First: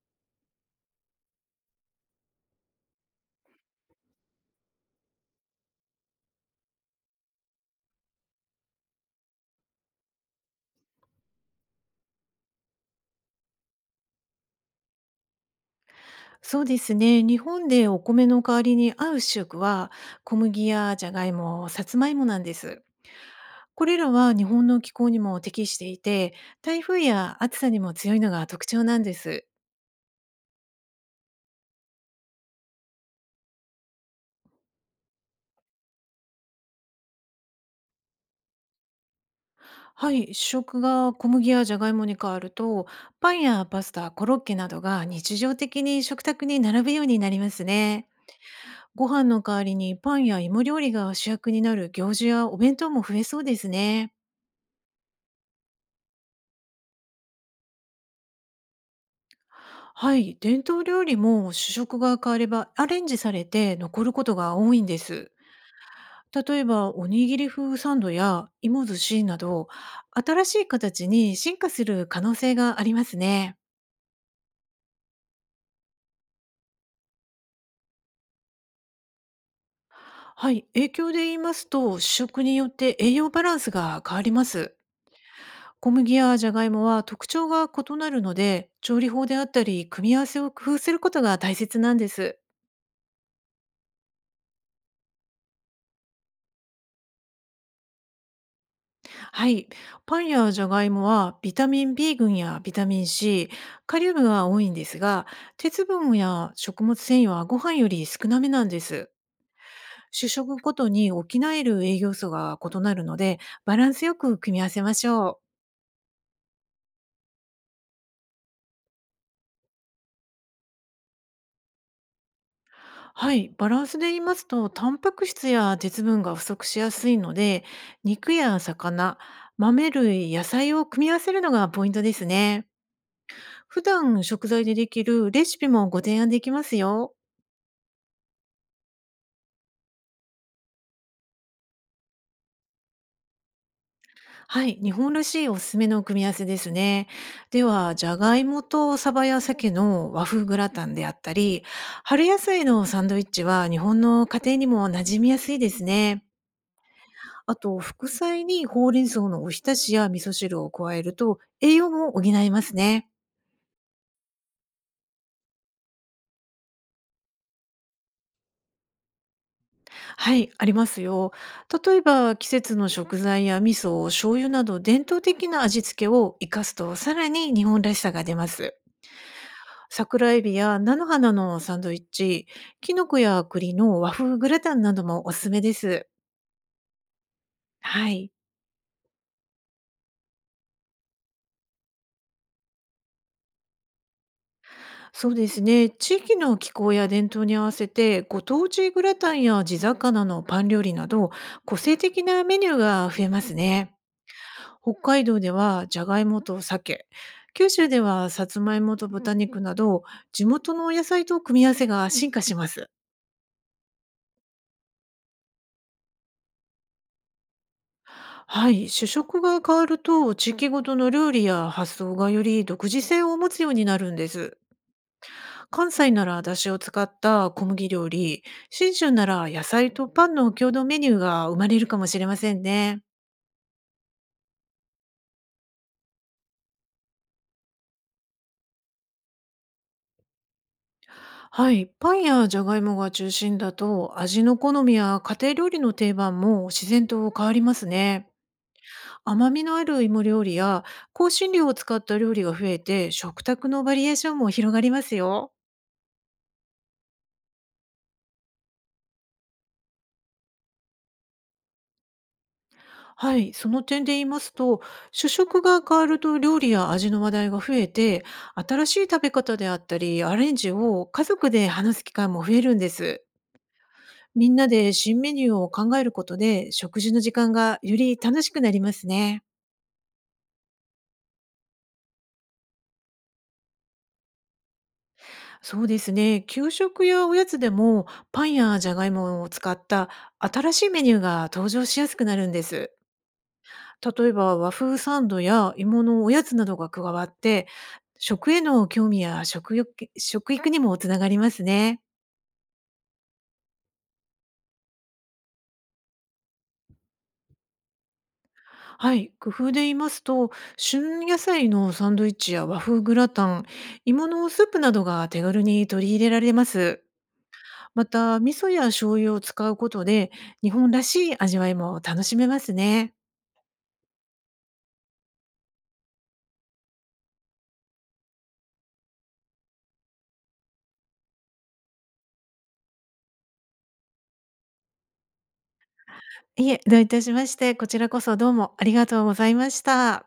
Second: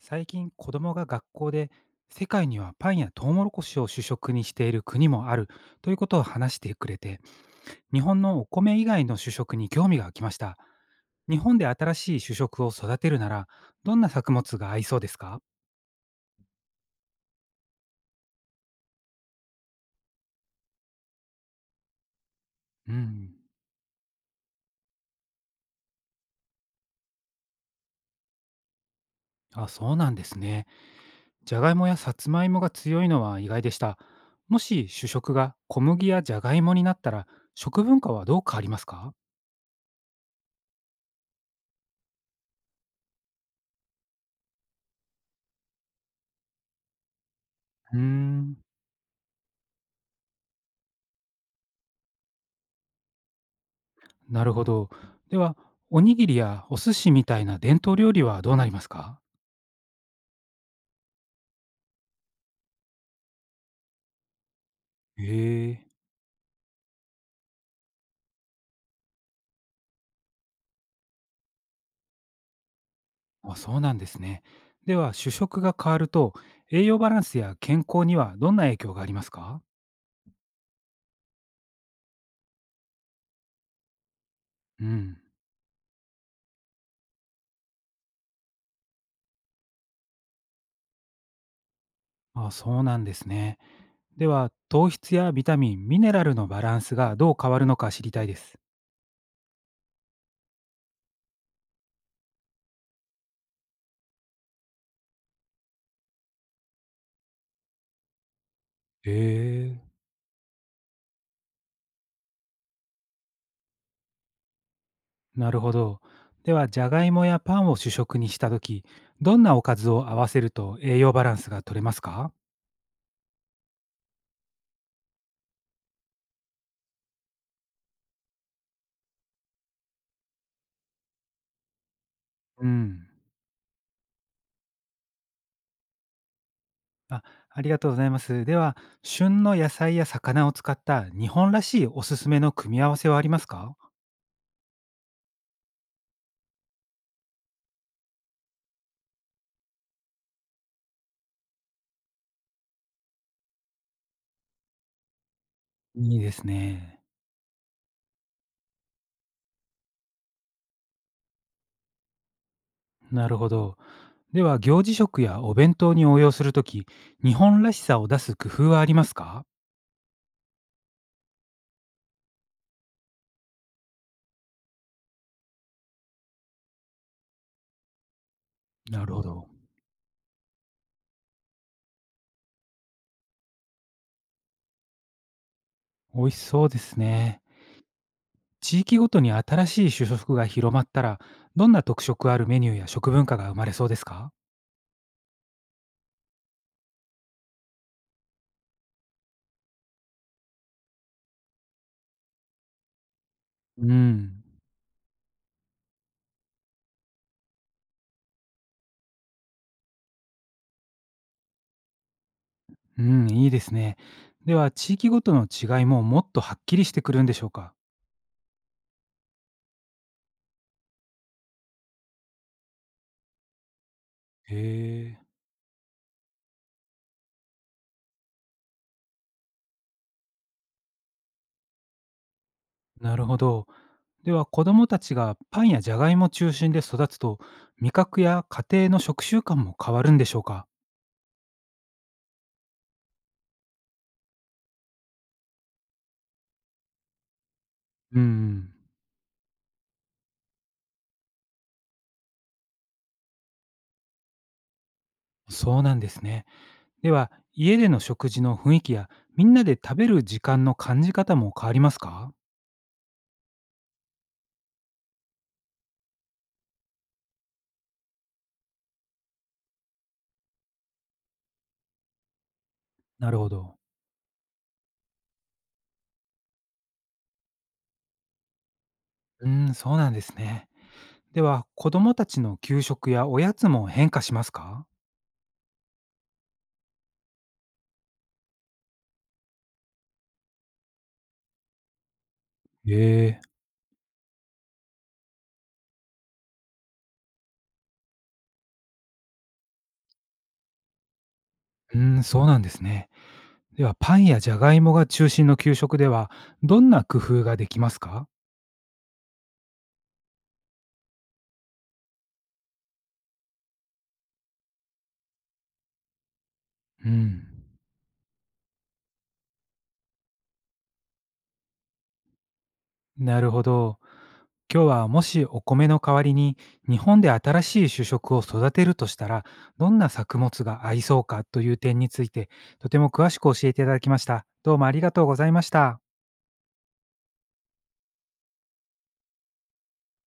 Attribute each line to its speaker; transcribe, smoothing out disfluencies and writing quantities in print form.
Speaker 1: 最近子供が学校で、世界にはパンやトウモロコシを主食にしている国もあるということを話してくれて、日本のお米以外の主食に興味が湧きました。日本で新しい主食を育てるなら、どんな作物が合いそうですか？
Speaker 2: そうですね。日本でお米の代わりに合う主食は、小麦やじゃがいも、さつまいもなんです。
Speaker 1: うん。
Speaker 2: これらは日本の気候にも適していて、台風や暑さにも強いのが特徴なんです。
Speaker 1: あ、そうなんですね。じゃがいもやさつまいもが強いのは意外でした。もし主食が小麦やじゃがいもになったら、食文化はどう変わりますか？
Speaker 2: はい、主食が小麦やじゃがいもに変わると、パンやパスタ、コロッケなどが日常的に食卓に並ぶようになります
Speaker 1: うー
Speaker 2: ね。
Speaker 1: ん。
Speaker 2: ご飯の代わりにパンや芋料理が主役になる行事やお弁当も増えそうですね。
Speaker 1: なるほど。では、おにぎりやお寿司みたいな伝統料理はどうなりますか？
Speaker 2: はい、伝統料理も主食が変わればアレンジされて残ることが多いんで
Speaker 1: へ
Speaker 2: す。
Speaker 1: え、
Speaker 2: 例えばおにぎり風サンドや芋寿司など新しい形に進化する可能性があります
Speaker 1: あ、
Speaker 2: ね。
Speaker 1: そうなんですね。では、主食が変わると、栄養バランスや健康にはどんな影響がありますか？
Speaker 2: はい、影響で言いますと主食によって栄養バランスが変わります。
Speaker 1: うん。
Speaker 2: 小麦やじゃがいもは特徴が異なるので調理法であったり組み合わせを工夫することが大切なんです。
Speaker 1: あ、そうなんですね。では、糖質やビタミン、ミネラルのバランスがどう変わるのか知りたいです。
Speaker 2: はい。パンやジャガイモはビタミン B 群やビタミン C、カリウムが多いんですが、鉄分や食物繊維はご飯より少なめなんで
Speaker 1: へ
Speaker 2: す。
Speaker 1: え。
Speaker 2: 主食ごとに補える栄養素が異なるので、バランスよく組み合わせましょ
Speaker 1: なるほど。では、じゃがいもやパンを主食にしたとき、どんなおかずを合わせると栄養バランスが取れますか？
Speaker 2: う。はい。バランスで言いますと、タンパク質や鉄分が不足しやすいので、肉や魚、豆類、野菜を組み合わせるのがポイントです
Speaker 1: う
Speaker 2: ね。
Speaker 1: ん。
Speaker 2: 普段食材でできるレシピもご提案できますよ。
Speaker 1: あ、ありがとうございます。では、旬の野菜や魚を使った日本らしいおすすめの組み合わせはありますか？
Speaker 2: はい、日本らしいおすすめの組み合わせですね。では、じゃがいもとサバや鮭の和風グラタンであったり、春野菜のサンドイッチは日本の家庭にも馴染みやすいです
Speaker 1: いい
Speaker 2: ね。
Speaker 1: ですね。
Speaker 2: あと、副菜にほうれん草のおひたしや味噌汁を加えると栄養も補えますね。
Speaker 1: なるほど。では、行事食やお弁当に応用するとき、日本らしさを出す工夫はありますか？
Speaker 2: はい、ありますよ。例えば、季節の食材や味噌、醤油など伝統的な味付けを活かすと、さらに日本らしさが出ます。
Speaker 1: なるほど。
Speaker 2: 桜エビや菜の花のサンドイッチ、きのこや栗の和風グラタンなどもおすすめです。
Speaker 1: 美味しそうですね。
Speaker 2: はい、
Speaker 1: 地域ごとに新しい主食が広まったら、どんな特色あるメニューや食文化が生まれそうですか？
Speaker 2: そうですね。地域の気候や伝統に合わせて、ご当地グラタンや地魚のパン料理など、個性的なメニューが増えます
Speaker 1: う
Speaker 2: ね。
Speaker 1: ん。
Speaker 2: 北海道ではじゃがいもと鮭、九州ではさつまいもと豚肉など、地元の野菜と組み合わせが進化します。
Speaker 1: うん、いいですね。では、地域ごとの違いももっとはっきりしてくるんでしょうか？
Speaker 2: はい、主食が変わると地域ごとの料理や発想がより独自性を持つようになるんで
Speaker 1: へ
Speaker 2: す。
Speaker 1: え。
Speaker 2: 関西ならだしを使った小麦料理、信州なら野菜とパンの共同メニューが生まれるかもしれませんね。
Speaker 1: なるほど。では、子どもたちがパンやジャガイモ中心で育つと、味覚や家庭の食習慣も変わるんでしょうか？
Speaker 2: はい、パンやじゃがいもが中心だと味の好みや家庭料理の定番も自然と変わります
Speaker 1: う
Speaker 2: ね。
Speaker 1: ん。
Speaker 2: 甘みのある芋料理や香辛料を使った料理が増えて食卓のバリエーションも広がりますよ。
Speaker 1: そうなんですね。では、家での食事の雰囲気や、みんなで食べる時間の感じ方も変わりますか？
Speaker 2: はい、その点で言いますと、主食が変わると料理や味の話題が増えて、新しい食べ方であったり、アレンジを家族で話す機会も増えるんです。
Speaker 1: なるほど。
Speaker 2: みんなで新メニューを考えることで、食事の時間がより楽しくなりますね。
Speaker 1: うーん、そうなんですね。では、子どもたちの給食やおやつも変化しますか？
Speaker 2: そうですね、給食やおやつでも、パンやジャガイモを使った新しいメニューが登場しやすくなるんです。
Speaker 1: へえ。
Speaker 2: 例えば和風サンドや芋のおやつなどが加わって、食への興味や食欲食育にもつながります
Speaker 1: う
Speaker 2: ね。
Speaker 1: ーん、そうなんですね。では、パンやジャガイモが中心の給食では、どんな工夫ができますか？
Speaker 2: はい、工夫で言いますと、旬野菜のサンドイッチや和風グラタン、芋のスープなどが手軽に取り入れられます。
Speaker 1: うん。
Speaker 2: また、味噌や醤油を使うことで、日本らしい味わいも楽しめますね。
Speaker 1: なるほど。今日はもしお米の代わりに日本で新しい主食を育てるとしたら、どんな作物が合いそうかという点について、とても詳しく教えていただきました。どうもありがとうございました。
Speaker 2: いえ、どういたしまして、こちらこそどうもありがとうございました。